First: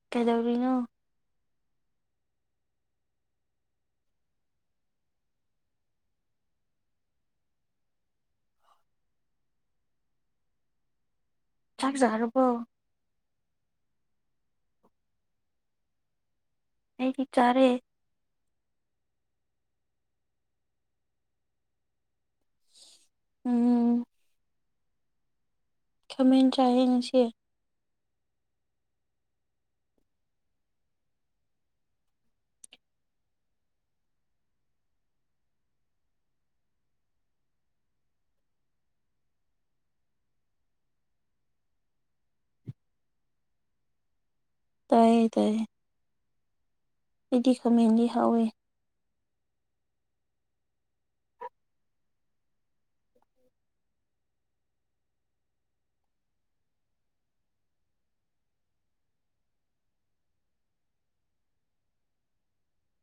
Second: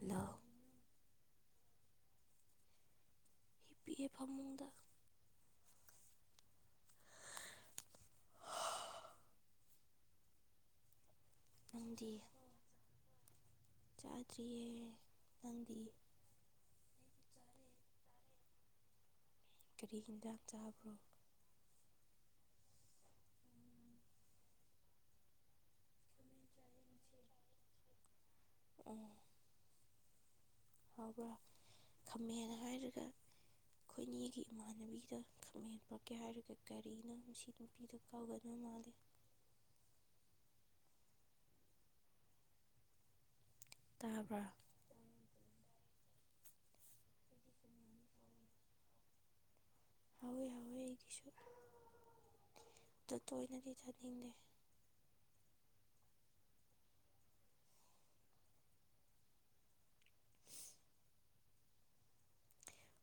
Hello ꯀꯩꯗꯧꯔꯤꯅꯣ ꯄꯤꯛꯑꯦ ꯐꯃꯨꯡꯗ ꯆꯥꯛ ꯅꯪꯗꯤ ꯆꯥꯔꯕꯣ ꯆꯥꯗ꯭ꯔꯤꯌꯦ ꯅꯪꯗꯤ ꯑꯩꯗꯤ ꯆꯥꯔꯦ ꯀꯔꯤ ꯍꯦꯟꯖꯥꯡ ꯆꯥꯕ꯭ꯔꯣ ꯎꯝ ꯈꯥꯃꯦꯟ ꯆꯥꯢꯌꯦ ꯉꯁꯤ ꯑꯝ ꯍꯥꯎꯕ꯭ꯔꯥ ꯈꯥꯃꯦꯟ ꯍꯥꯏꯔꯒ ꯑꯩꯈꯣꯏꯅꯤꯒꯤ ꯏꯃꯥꯟꯅꯕꯤꯗꯣ ꯈꯥꯃꯦꯟ ꯄꯨꯔꯛꯀꯦ ꯍꯥꯏꯔꯒ ꯀꯔꯤꯅꯣ ꯉꯁꯤꯗꯣ [unintelligible] ꯀꯥꯎꯒꯗ ꯃꯥꯜꯂꯦ ꯇꯥꯕ꯭ꯔꯥ ꯇꯥꯏꯌꯦ ꯇꯥꯏꯌꯦ ꯑꯩꯗꯤ ꯈꯥꯃꯦꯟꯗꯤ ꯍꯥꯎꯋꯦ ꯍꯧꯋꯦ ꯍꯧꯋꯦ ꯑꯩꯒꯤꯁꯨ ꯑꯗꯨ ꯇꯣꯏꯅꯗꯤ ꯆꯥꯅꯤꯡꯗꯦ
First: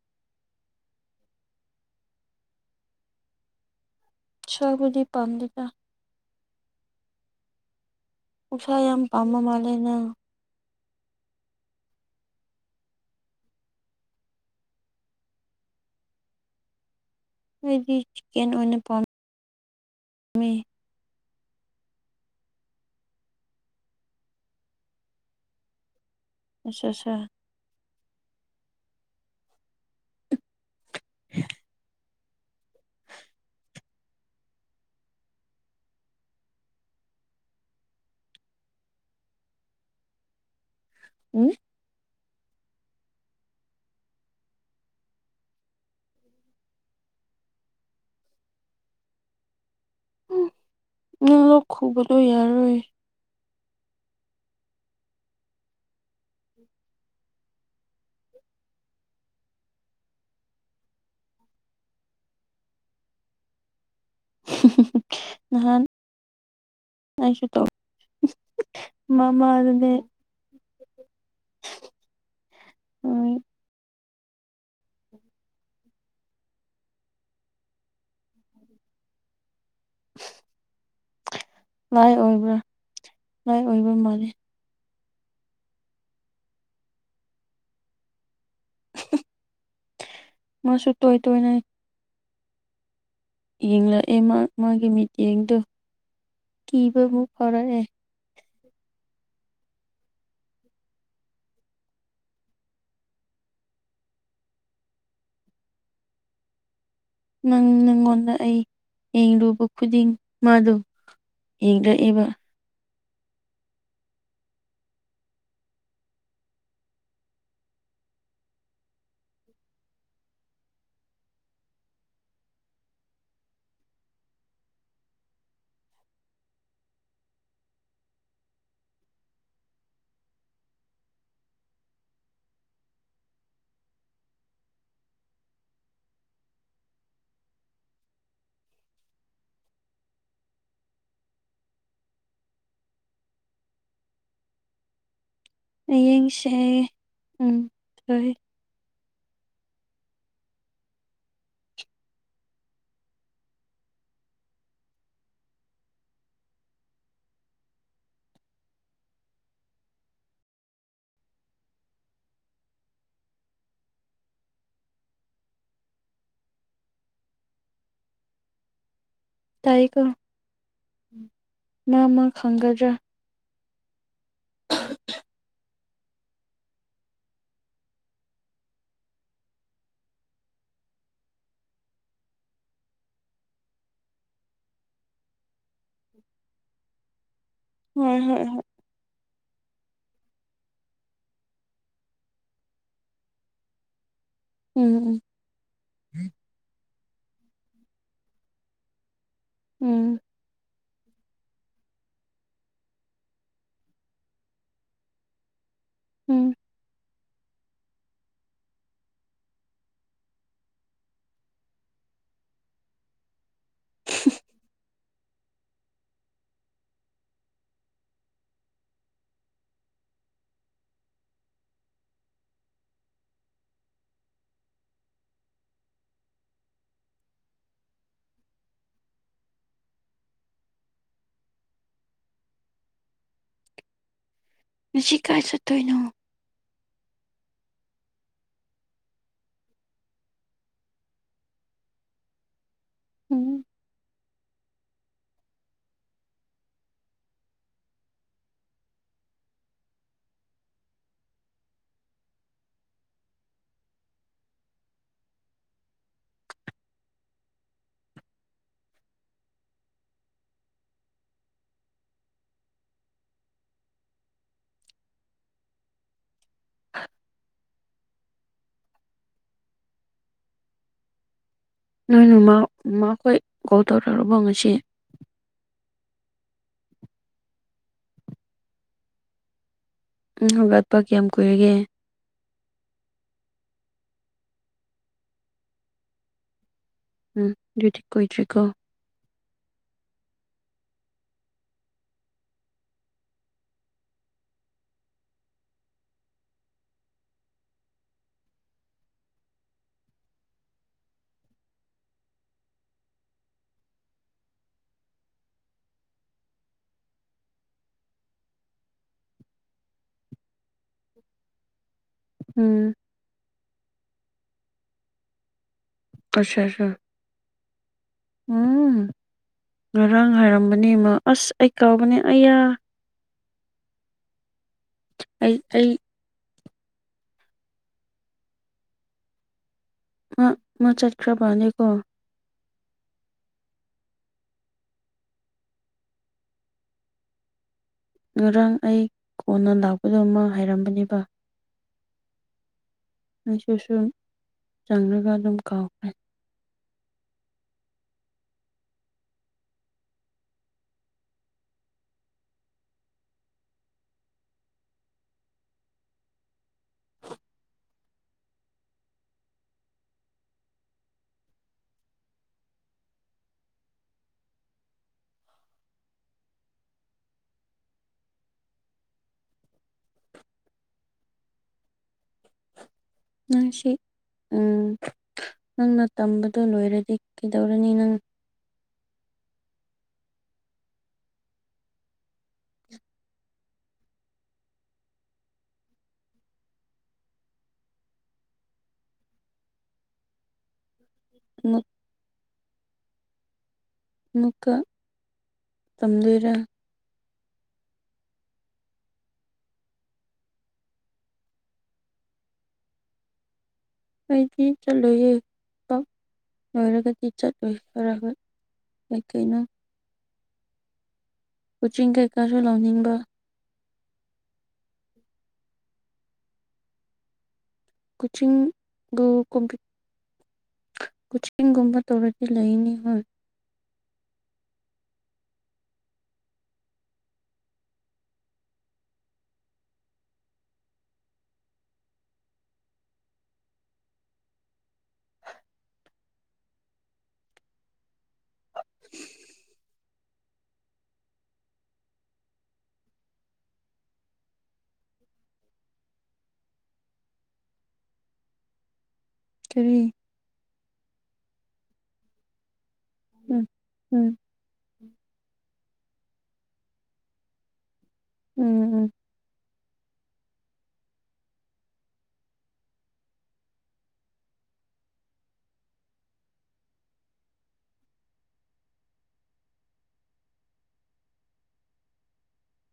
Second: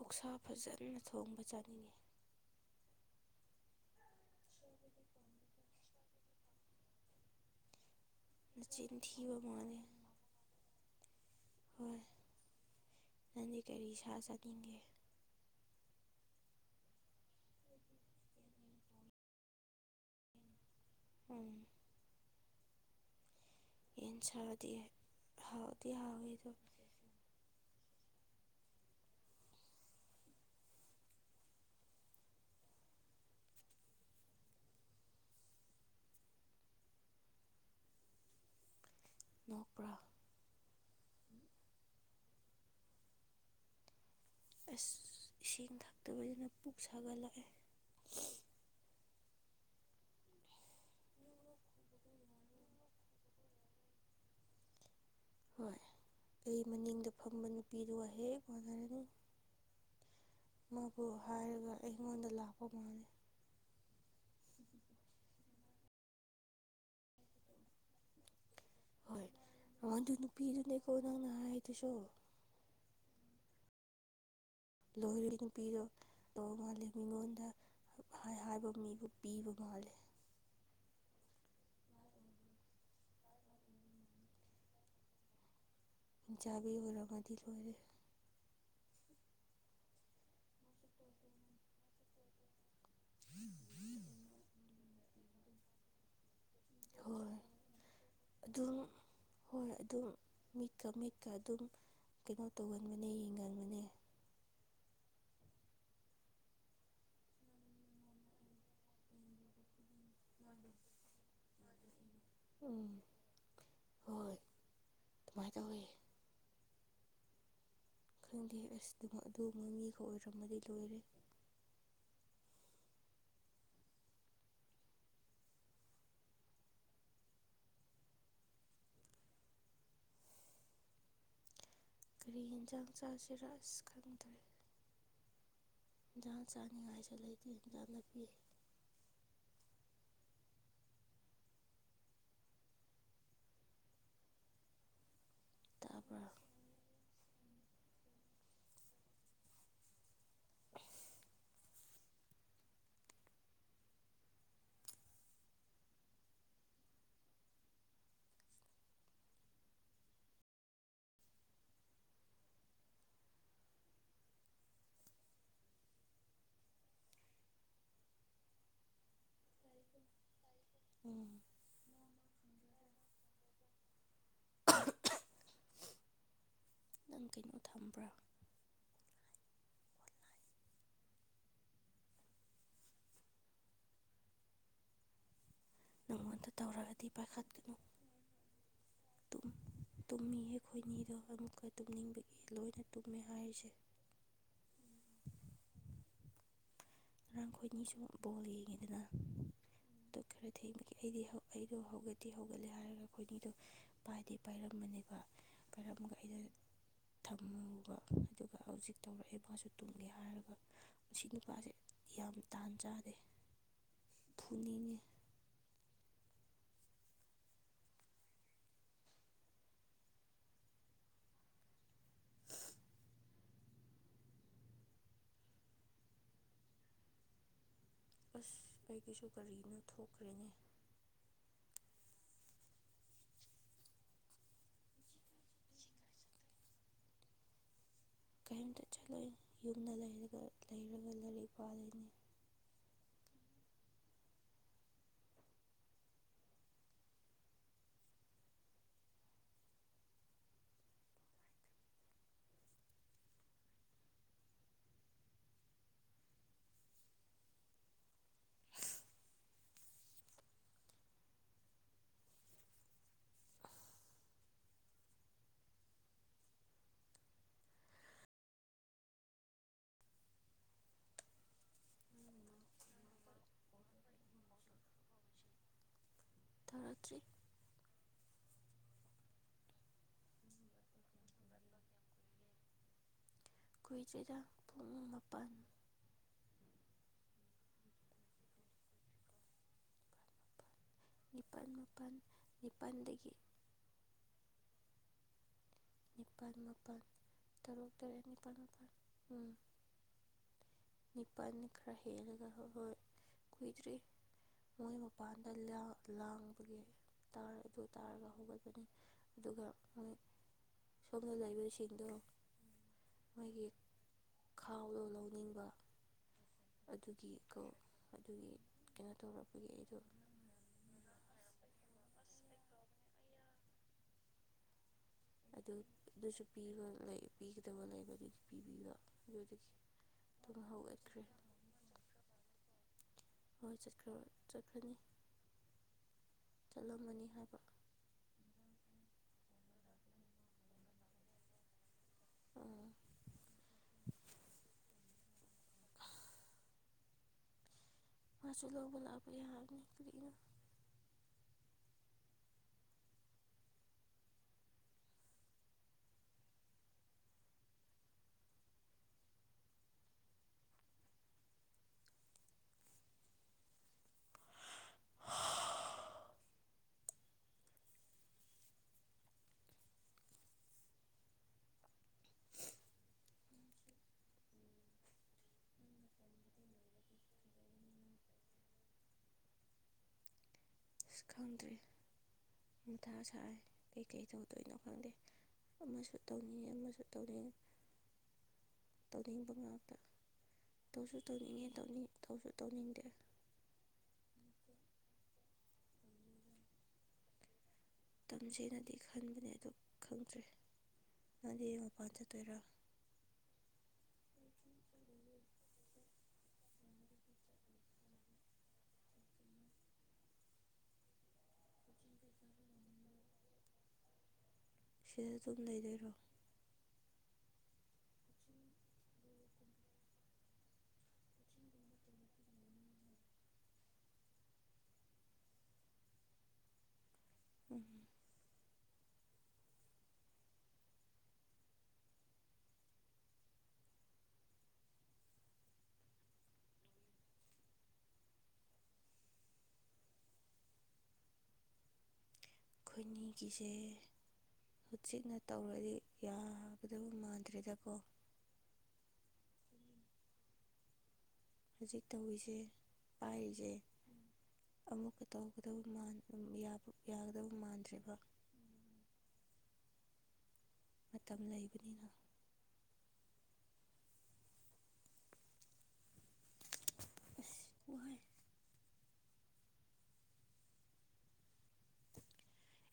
ꯑꯣꯛꯁꯥ ꯐꯖꯅ ꯊꯣꯡꯕ ꯆꯥꯅꯤꯡꯉꯤ ꯁꯥꯕꯨꯗꯤ ꯄꯥꯝꯗꯦꯗ ꯑꯣꯛꯁꯥ ꯅꯆꯤꯟ ꯌꯥꯝ ꯊꯤꯕ ꯄꯥꯝꯕ ꯃꯥꯜꯂꯦ ꯅꯪ ꯍꯣꯏ ꯅꯪꯗꯤ ꯀꯔꯤ ꯁꯥ ꯆꯥꯅꯤꯡꯒꯦ ꯑꯩꯗꯤ ꯆꯤꯛꯀꯟ ꯑꯣꯏꯅ ꯄꯥꯝꯃꯦ ꯎꯝ ꯌꯦꯟ ꯁꯥꯗꯤ ꯍꯥꯎꯗꯤ ꯍꯥꯎꯋꯦ ꯑꯗꯣ ꯑꯆꯥ ꯑꯆꯥ ꯎ [inaudible] ꯅꯣꯛꯄ꯭ꯔꯥ ꯎꯝ ꯑꯁ ꯏꯁꯤꯡ ꯊꯥꯛꯇꯕꯅꯤꯅ ꯄꯨꯛ ꯁꯥꯒꯠꯂꯛꯑꯦ ꯎꯝ ꯅꯪ ꯂꯣꯛ ꯈꯨꯕꯗꯣ ꯌꯥꯔꯔꯣꯏ ꯍꯣꯏ ꯑꯩ ꯃꯅꯤꯡꯗ ꯐꯝꯕ ꯅꯨꯄꯤꯗꯨ ꯍꯦꯛ [unintelligible] ꯃꯥꯕꯨ ꯍꯥꯏꯔꯒ ꯑꯩꯉꯣꯟꯗ ꯂꯥꯛꯄ ꯃꯥꯂꯦ ꯅꯍꯥꯟ ꯑꯩꯁꯨ ꯇꯧ ꯃꯃꯥꯗꯨꯅꯦ ꯍꯣꯏ ꯑꯗꯨ ꯅꯨꯄꯤꯗꯨꯅꯦꯀꯣ ꯅꯪꯅ ꯍꯥꯏꯗꯨꯁꯨ ꯎꯝ ꯂꯣꯏꯔꯦ ꯅꯨꯄꯤꯗꯣ ꯇꯧꯕ ꯃꯥꯂꯦ ꯃꯤꯉꯣꯟꯗ ꯍꯥꯏ ꯍꯥꯢꯕ ꯃꯤꯕꯨ ꯄꯤꯕ ꯃꯥꯂꯦ ꯍ [inaudible] ꯂꯥꯏꯛ ꯑꯣꯏꯕ꯭ꯔꯥ ꯂꯥꯏꯛ ꯑꯣꯏꯕ ꯃꯥꯜꯂꯦ ꯍꯤꯡꯆꯥꯥꯕꯤ ꯑꯣꯏꯔꯝꯃꯗꯤ ꯂꯣꯏꯔꯦ ꯃꯣꯢꯁꯨ ꯇꯣꯏ ꯇꯣꯏꯅ ꯌꯦꯡꯂꯛꯑꯦ ꯃꯥ ꯃꯥꯒꯤ ꯃꯤꯠꯌꯦꯡꯗꯣ ꯀꯤꯕꯕꯨ ꯐꯥꯎꯔꯛꯑꯦ ꯑꯗꯨ ꯍꯣꯏ ꯑꯗꯨꯝ ꯃꯤꯠꯀ ꯃꯤꯠꯀ ꯑꯗꯨꯝ ꯀꯩꯅꯣ ꯇꯧꯒꯟꯕꯅꯦ ꯌꯦꯡꯒꯟꯕꯅꯦ ꯅꯪ ꯅꯪꯉꯣꯟꯗ ꯑꯩ ꯌꯦꯡꯂꯨꯕ ꯈꯨꯗꯤꯡ ꯃꯥꯗꯨ ꯌꯦꯡꯔꯛꯑꯦꯕ ꯎꯝ ꯍꯣꯏ ꯑꯗꯨꯃꯥꯏꯅ ꯇꯧꯋꯤ ꯈꯪꯗꯦꯍꯦ ꯑꯁ ꯑꯗꯨꯒꯨꯝꯕ ꯃꯤꯒ ꯑꯣꯏꯔꯝꯃꯗꯤ ꯑꯩ ꯂꯣꯏꯔꯦ ꯀꯔꯤ ꯌꯦꯟꯁꯥꯡ ꯆꯥꯁꯤꯔ ꯑꯁ ꯈꯪꯗ꯭ꯔꯦ ꯍꯦꯟꯖꯥꯡ ꯆꯥꯅꯤꯡꯉꯥꯏꯁꯨ ꯂꯩꯇꯦ ꯍꯦꯟꯖꯥꯡ ꯅꯥꯄꯤ ꯇꯥꯕ꯭ꯔꯥ ꯍꯌꯦꯡꯁꯦ ꯎꯝ ꯍꯣꯢ ꯑꯁ ꯇꯥꯢꯒꯣ ꯎꯝ ꯅꯃꯥ ꯈꯪꯒꯗ꯭ꯔꯥ [unintelligible] ꯅꯪ ꯀꯩꯅꯣ ꯊꯝꯕ꯭ꯔꯥ ꯅꯪꯉꯣꯟꯗ ꯇꯧꯔꯛꯑꯗꯤ ꯄꯥꯏꯈꯠꯒꯅꯨ ꯍꯣꯏ ꯍꯣꯏ ꯍꯣꯏ ꯇꯨꯝꯃꯤ ꯑꯩꯈꯣꯏꯅꯤꯗꯣ ꯑꯃꯨꯛꯀ ꯇꯨꯝꯅꯤꯡꯕꯒꯤ ꯂꯣꯏꯅ ꯇꯨꯝꯃꯦ ꯍꯥꯏꯔꯤꯁꯦ ꯎꯝ ꯎꯝ ꯉꯔꯥꯡꯈꯣꯏꯅꯤꯁꯨ ꯕꯣꯜ ꯌꯦꯡꯉꯤꯗꯅ ꯎꯝ ꯑꯗꯨ ꯈꯔ ꯊꯦꯡꯕꯒꯤ ꯑꯩꯗꯤ ꯑꯩꯗꯣ ꯍꯧꯒꯠꯇꯤ ꯍꯧꯒꯠꯂꯦ ꯍꯥꯏꯔꯒ ꯑꯩꯈꯣꯏꯅꯤꯗꯣ ꯄꯥꯏꯗꯤ ꯄꯥꯏꯔꯝꯕꯅꯦꯕ ꯄꯥꯏꯔꯝꯒ ꯑꯩꯗꯣ ꯎꯝ ꯊꯝꯃꯨꯕ ꯑꯗꯨꯒ ꯍꯧꯖꯤꯛ ꯇꯧꯔꯛꯏꯕ ꯃꯥꯁꯨ ꯇꯨꯝꯒꯦ ꯍꯥꯏꯔꯒ ꯁꯤ ꯅꯨꯄꯥꯁꯦ ꯌꯥꯝ ꯇꯥꯟ ꯆꯥꯗꯦ ꯐꯨꯅꯤꯡꯉꯦ [inaudible] ꯑꯁ ꯑꯩꯒꯤꯁꯨ ꯀꯔꯤꯅꯣ ꯊꯣꯛꯈ꯭ꯔꯦꯅꯦ ꯉꯁꯤ ꯀꯥꯏ ꯆꯠꯇꯣꯏꯅꯣ ꯀꯔꯤꯝꯇ ꯆꯠꯂꯣꯏ ꯌꯨꯝꯗ ꯂꯩꯔꯒ ꯂꯩꯔꯒ ꯂꯥꯏꯔꯤꯛ ꯄꯥꯗꯣꯏꯅꯦ ꯎꯝ ꯅꯣꯏꯃ ꯃꯥꯈꯣꯏ ꯀꯣꯜ ꯇꯧꯗ꯭ꯔꯕꯣ ꯉꯁꯤ ꯊꯧꯔꯛꯇ꯭ꯔꯤ ꯍꯧꯒꯠꯄ ꯀꯌꯥꯝ ꯀꯨꯏꯔꯒꯦ ꯀꯨꯏꯗ꯭ꯔꯤꯗ ꯄꯨꯡ ꯃꯥꯄꯟ ꯎꯝ ꯑꯗꯨꯗꯤ ꯀꯨꯏꯗ꯭ꯔꯤꯀꯣ ꯅꯤꯄꯥꯟ ꯃꯥꯄꯟ ꯅꯤꯄꯥꯟꯗꯒꯤ ꯅꯤꯄꯥꯟ ꯃꯥꯄꯟ ꯇꯔꯨꯛ ꯇꯔꯦꯠ ꯅꯤꯄꯥꯟ ꯃꯥꯄꯟ ꯎꯝ ꯅꯤꯄꯟꯗꯤ ꯈꯔ ꯍꯦꯜꯂꯒ ꯍꯣꯏ ꯀꯨꯏꯗ꯭ꯔꯤ ꯃꯣꯏ ꯃꯄꯥꯟꯗ ꯂꯥ ꯂꯥꯡꯕꯒꯤ ꯇꯥꯔ ꯑꯗꯨ ꯇꯥꯔꯒ ꯍꯧꯒꯠꯕꯅꯤ ꯑꯗꯨꯒ ꯃꯣꯏ ꯁꯣꯝꯗ ꯂꯩꯕꯁꯤꯡꯗꯣ ꯎꯝ ꯃꯣꯏꯒꯤ ꯈꯥꯎꯗꯣ ꯂꯧꯅꯤꯡꯕ ꯑꯁꯥ ꯁꯥ ꯑꯗꯨꯒꯤ ꯀꯣ ꯑꯗꯨꯒꯤ ꯎꯝ ꯀꯩꯅꯣ ꯇꯧꯔꯛꯄꯒꯤ ꯑꯩꯗꯣ ꯉꯔꯥꯡ ꯍꯥꯏꯔꯝꯕ ꯅꯤ ꯃ ꯑꯁ ꯑꯩ ꯀꯥꯎꯕꯅꯤ ꯑꯩꯌꯥ ꯑꯩ ꯑꯗꯨ ꯑꯩ ꯑꯗꯨꯁꯨ ꯄꯤꯕ ꯄꯤꯒꯗꯕ ꯂꯩꯕ ꯑꯗꯨꯒꯤ ꯄꯤꯕꯤꯕ ꯑꯗꯨꯗꯒꯤ ꯑꯥ ꯑꯗꯨꯝ ꯃꯥ ꯍꯧꯒꯠꯈ꯭ꯔꯦ ꯆꯠꯈ꯭ꯔꯥ ꯃꯥꯂꯦꯒꯣ ꯍꯣꯏ ꯆꯠꯈ꯭ꯔꯕ ꯆꯠꯈ꯭ꯔꯅꯤ ꯆꯠꯂꯝꯃꯅꯤ ꯍꯥꯏꯕ ꯉꯔꯥꯡ ꯑꯩ ꯀꯣꯟꯅ ꯂꯥꯛꯄꯗꯨ ꯃꯥ ꯍꯥꯏꯔꯝꯕꯅꯦꯕ ꯑꯥ ꯉꯁꯤꯁꯨ ꯆꯪꯔꯒ ꯑꯗꯨꯝ ꯀꯥꯎꯈ꯭ꯔꯦ ꯃꯥꯁꯨ ꯂꯧꯕ ꯂꯥꯛꯄ ꯌꯥꯕꯅꯤ ꯀꯔꯤꯅꫭ [inaudible] [inaudible] ꯅꯪꯁꯤ ꯎꯝ ꯅꯪꯅ ꯇꯝꯕꯗꯣ ꯂꯣꯏꯔꯗꯤ ꯀꯩꯗꯧꯔꯅꯤ ꯅꯪ ꯑꯁ ꯈꯪꯗ꯭ꯔꯤ ꯃꯊꯥ ꯁꯥꯏ ꯀꯩꯀꯩ ꯇꯧꯗꯣꯏꯅꯣ ꯈꯪꯗꯦ ꯑꯃꯁꯨ ꯇꯧꯅꯤꯡ ꯑꯃꯁꯨ ꯇꯧꯅꯤꯡ ꯇꯧꯅꯤꯡꯕ ꯉꯥꯛꯇ ꯇꯧꯁꯨ ꯇꯧꯅꯤꯡꯉꯦ ꯑꯃꯨꯛ ꯇꯧꯅꯤꯡ ꯇꯧꯁꯨ ꯇꯧꯅꯤꯡꯗꯦ ꯑꯃꯨꯛꯀ ꯇꯝꯗꫭꯏꯔ ꯇꯝꯁꯤꯅꯗꯤ ꯈꯟꯕꯅꯦ ꯑꯗꯨ ꯈꯪꯗ꯭ꯔꯦ ꯅꯪꯗꯤ ꯃꯄꯥꯟ ꯆꯠꯇꯣꯏꯔꯥ ꯑꯩꯗꯤ ꯆꯠꯂꯣꯏꯌꯦ ꯄꯥꯛ ꯂꫭꯏꯔꯒꯗꯤ ꯆꯠꯂꯣꯏ [unintelligible] ꯀꯩ ꯀꯩꯅꯣ ꯀꯣꯆꯤꯡ ꯀꯩꯀꯥꯁꯨ ꯂꯥꯎꯅꯤꯡꯕ ꯁꯤꯗ ꯑꯗꯨꯝ ꯂꯩꯗꯣꯏꯔꯣ ꯀꯣꯆꯤꯡ ꯕꯨ ꯀꯣꯝꯄꯤ ꯀꯣꯆꯤꯡꯒꯨꯝꯕ ꯇꯧꯔꯗꯤ ꯂꯩꯅꯤ ꯍꯣꯏ ꯎꯝ ꯈꯣꯏꯅꯤꯒꯤꯁꯦ ꯍꯧꯖꯤꯛꯅ ꯇꯧꯔꯗꯤ ꯌꯥꯒꯗꯕ ꯃꯥꯟꯗ꯭ꯔꯦꯗꯀꯣ ꯀꯔꯤ ꯍꯧꯖꯤꯛ ꯇꯧꯔꯤꯁꯦ ꯎꯝ ꯄꯥꯏꯔꯤꯁꯦ ꯎꯝ ꯑꯃꯨꯛꯀ ꯇꯧꯒꯗꯕ ꯃꯥꯟ ꯌꯥꯒꯗꯕ ꯃꯥꯟ ꯃꯥꯟꯗ꯭ꯔꯦꯕ ꯎꯝ ꯎꯝ ꯃꯇꯝ ꯂꯩꯒꯅꯤꯅ [unintelligible] ꯑꯁ ꯋꯥꯏ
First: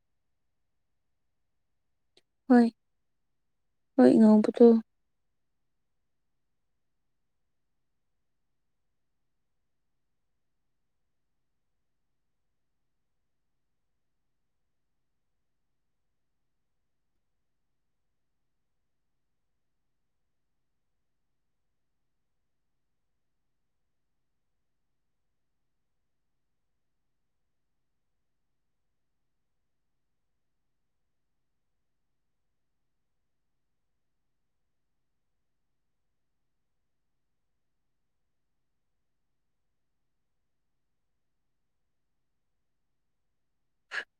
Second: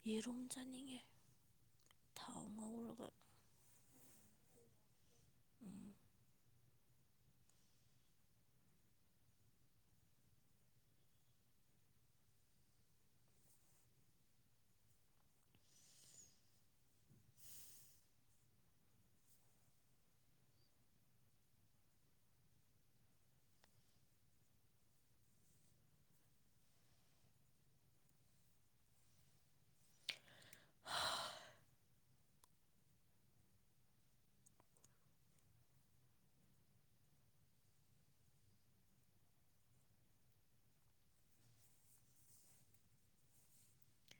ꯌꯦꯔꯨꯝ ꯆꯥꯅꯤꯡꯉꯦ ꯊꯥꯎ ꯍꯣꯏ ꯉꯧꯔꯒ ꯍꯣꯏ ꯉꯧꯕꯗꯨ ꯎꯝ [inaudible]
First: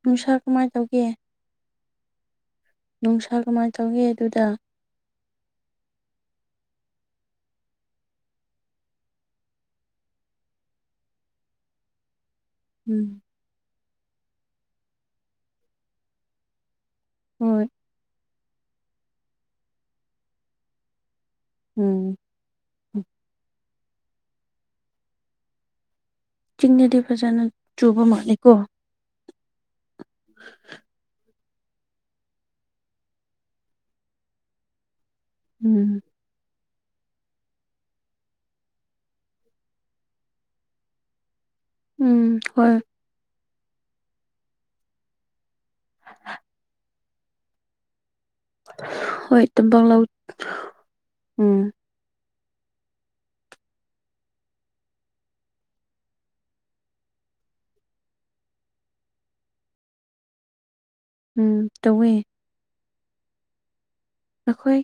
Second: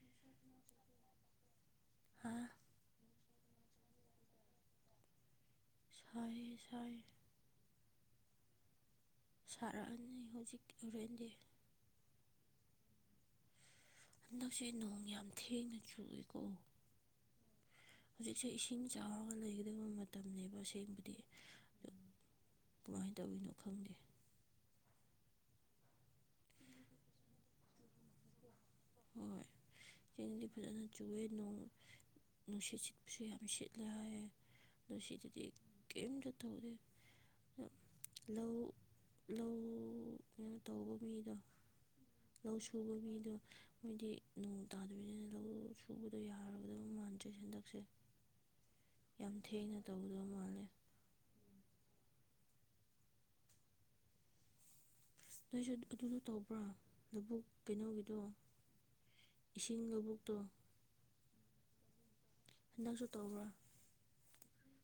ꯅꯨꯡꯁꯥ ꯀꯃꯥꯏ ꯇꯧꯒꯦ ꯍꯥ ꯅꯨꯡꯁꯥ ꯀꯃꯥꯏꯅ ꯇꯧꯒꯦ ꯑꯗꯨꯗ ꯁꯥꯏꯌꯦ ꯁꯥꯏꯌꯦ ꯁꯥꯔꯛꯑꯅꯤ ꯍꯧꯖꯤꯛ ꯍꯣꯔꯦꯟꯗꯤ ꯎꯝ ꯍꯟꯗꯛꯁꯦ ꯅꯣꯡ ꯌꯥꯝ ꯊꯦꯡꯅ ꯆꯨꯏꯀꯣ ꯍꯣꯏ ꯍꯧꯖꯤꯛꯁꯦ ꯏꯁꯤꯡ ꯆꯥꯎꯔꯒ ꯂꯩꯒꯗꯕ ꯃꯇꯝꯅꯦꯕ ꯑꯁꯦꯡꯕꯗꯤ ꯎꯝ ꯀꯃꯥꯏ ꯇꯧꯏꯅꯣ ꯈꯪꯗꯦ꯫ ꯆꯤꯡꯗꯗꯤ ꯐꯖꯅ ꯆꯨꯕ ꯃꯥꯂꯦꯀꯣ꯫ ꯍꯣꯏ ꯆꯤꯡꯗꯗꯤ ꯐꯖꯅ ꯆꯨꯑꯦ ꯅꯣꯡ꯫ ꯅꯨꯡꯁꯤꯠ ꯁꯤꯠꯄꯁꯨ ꯌꯥꯝ ꯁꯤꯠꯂꯦꯍꯥꯏꯌꯦ ꯅꯣꯏꯁꯤꯗꯗꯤ ꯎꯝ꫰ ꯀꯦꯝꯇ ꯇꯧꯗꯦ꫰ ꯂꯧꯂꯧ ꯅꯣ ꯇꯧꯕ ꯃꯤꯗꯣ ꯎꯝ ꯂꯧ ꯍꯣꯏ ꯁꯨꯕ ꯃꯤꯗꯣ - ꯃꯣꯏꯗꯤ ꯅꯣꯡ ꯇꯥꯗꯕꯅꯤꯅ ꯂꯧ ꯁꯨꯕꯗꯣ ꯌꯥꯔꯒꯗꯕ ꯃꯥꯟꯗ꯭ꯔꯦ ꯍꯟꯗꯛꯁꯦ꯫ ꯌꯥꯝ ꯍꯣꯏ ꯊꯦꯡꯅ ꯇꯝꯄꯥꯛ ꯂꯧ ꯇꯧꯒꯗꯕ ꯃꯥꯜꯂꯦ ꯎꯝ ꯑꯁ ꯅꯣꯏꯁꯨ ꯑꯗꯨꯗꯣ ꯇꯧꯕ꯭ꯔꯣ ꯂꯧꯕꯨꯛ ꯀꯩꯅꯣꯒꯤꯗꯣ? ꯏꯁꯤꯡ ꯂꯧꯕꯨꯛꯇꯣ ꯎꯝ ꯇꯧꯋꯦ꫰ ꯍꯟꯗꯛꯁꯨ ꯇꯧꯕ꯭ꯔꯥ? ꯑꯈꯣꯏ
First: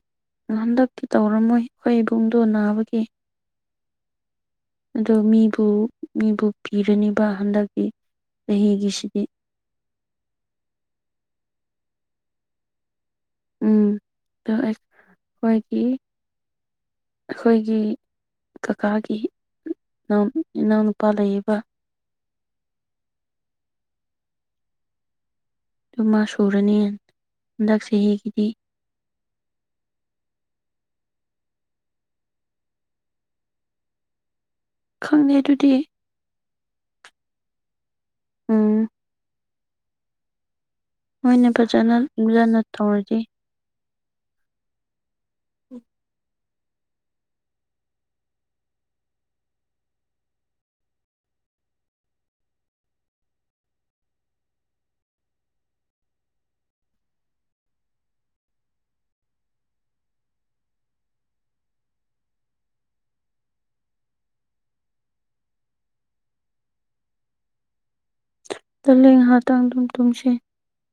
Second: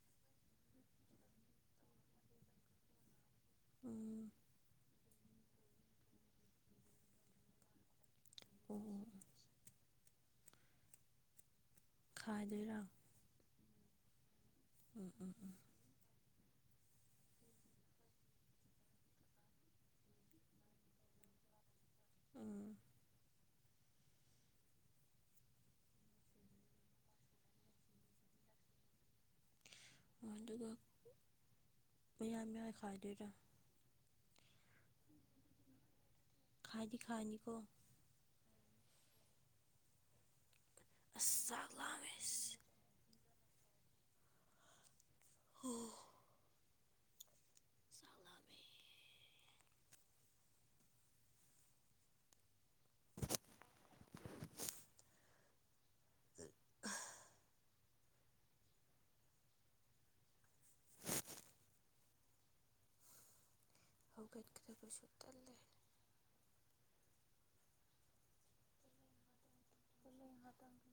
ꯍꯟꯗꯛꯇꯤ ꯇꯧꯔꯝꯃꯣꯏ ꯑꯩꯈꯣꯏ ꯏꯕꯨꯡꯗꯣ ꯅꯥꯕꯒꯤ꯫ ꯎꯝ꫰ ꯑꯗꯣ ꯃꯤꯕꯨ ꯃꯤꯕꯨ ꯄꯤꯔꯅꯤꯕ ꯍꯟꯗꯛꯀꯤ ꯑꯣ ꯑꯣ ꯆꯍꯤꯒꯤꯁꯤꯗꯤ꫰ ꯈꯥꯏꯗꯣꯏꯔ ꫰ ꯎꯝ ꯗꯣ ꯎꯝ ꯎꯝ ꯑꯩꯈꯣꯏꯒꯤ [inaudible] ꯑꯩꯈꯣꯏꯒꯤ ꯀꯀꯥꯒꯤ ꯏꯅꯥꯎꯅꯨꯄꯥ ꯂꯩꯌꯦꯕ ꫰ ꯎꯝ꫰ ꯑꯗꯨ ꯃꯥ ꯁꯨꯔꯅꯤ ꯍꯟꯗꯛ ꯆꯍꯤꯒꯤꯗꯤ ꫰ ꯑꯥ ꯑꯗꯨꯒ ꯄꯌꯥꯟ ꯃꯌꯥꯏ ꯈꯥꯏꯗꯣꯏꯔ꫰ ꯈꯪꯗꯦ ꯑꯗꯨꯗꯤ꯫ ꯈꯥꯏꯗꯤ ꯈꯥꯏꯅꯤꯀꯣ? ꯎꯝ꫰ ꯑꯁ ꯍꯣꯏꯅꯦ ꯆꯥꯛ ꯐꯖꯅ ꯂꯥꯝꯃꯦ ꯑꯁ ꯎꯟꯖꯟꯅ ꯇꯧꯔꯗꯤ꫰ ꯍꯝ [unintelligible] ꯆꯥꯛ ꯂꯥꯃꯦ꯫ [inaudible] [unintelligible] ꯇ [unintelligible] ꯍꯧꯒꯠꯀꯗꯕꯁꯨ ꯇꯜꯂꯦ꫰ ꯇꯜꯂꯦ ꯉꯥꯏꯍꯥꯛꯇꯪ ꯑꯗꯨꯝ꫰ ꯑꯗꯨꯅꯦ ꯇꯨꯝꯁꯤ ꯉꯥꯏꯍꯥꯛꯇꯪ [unintelligible]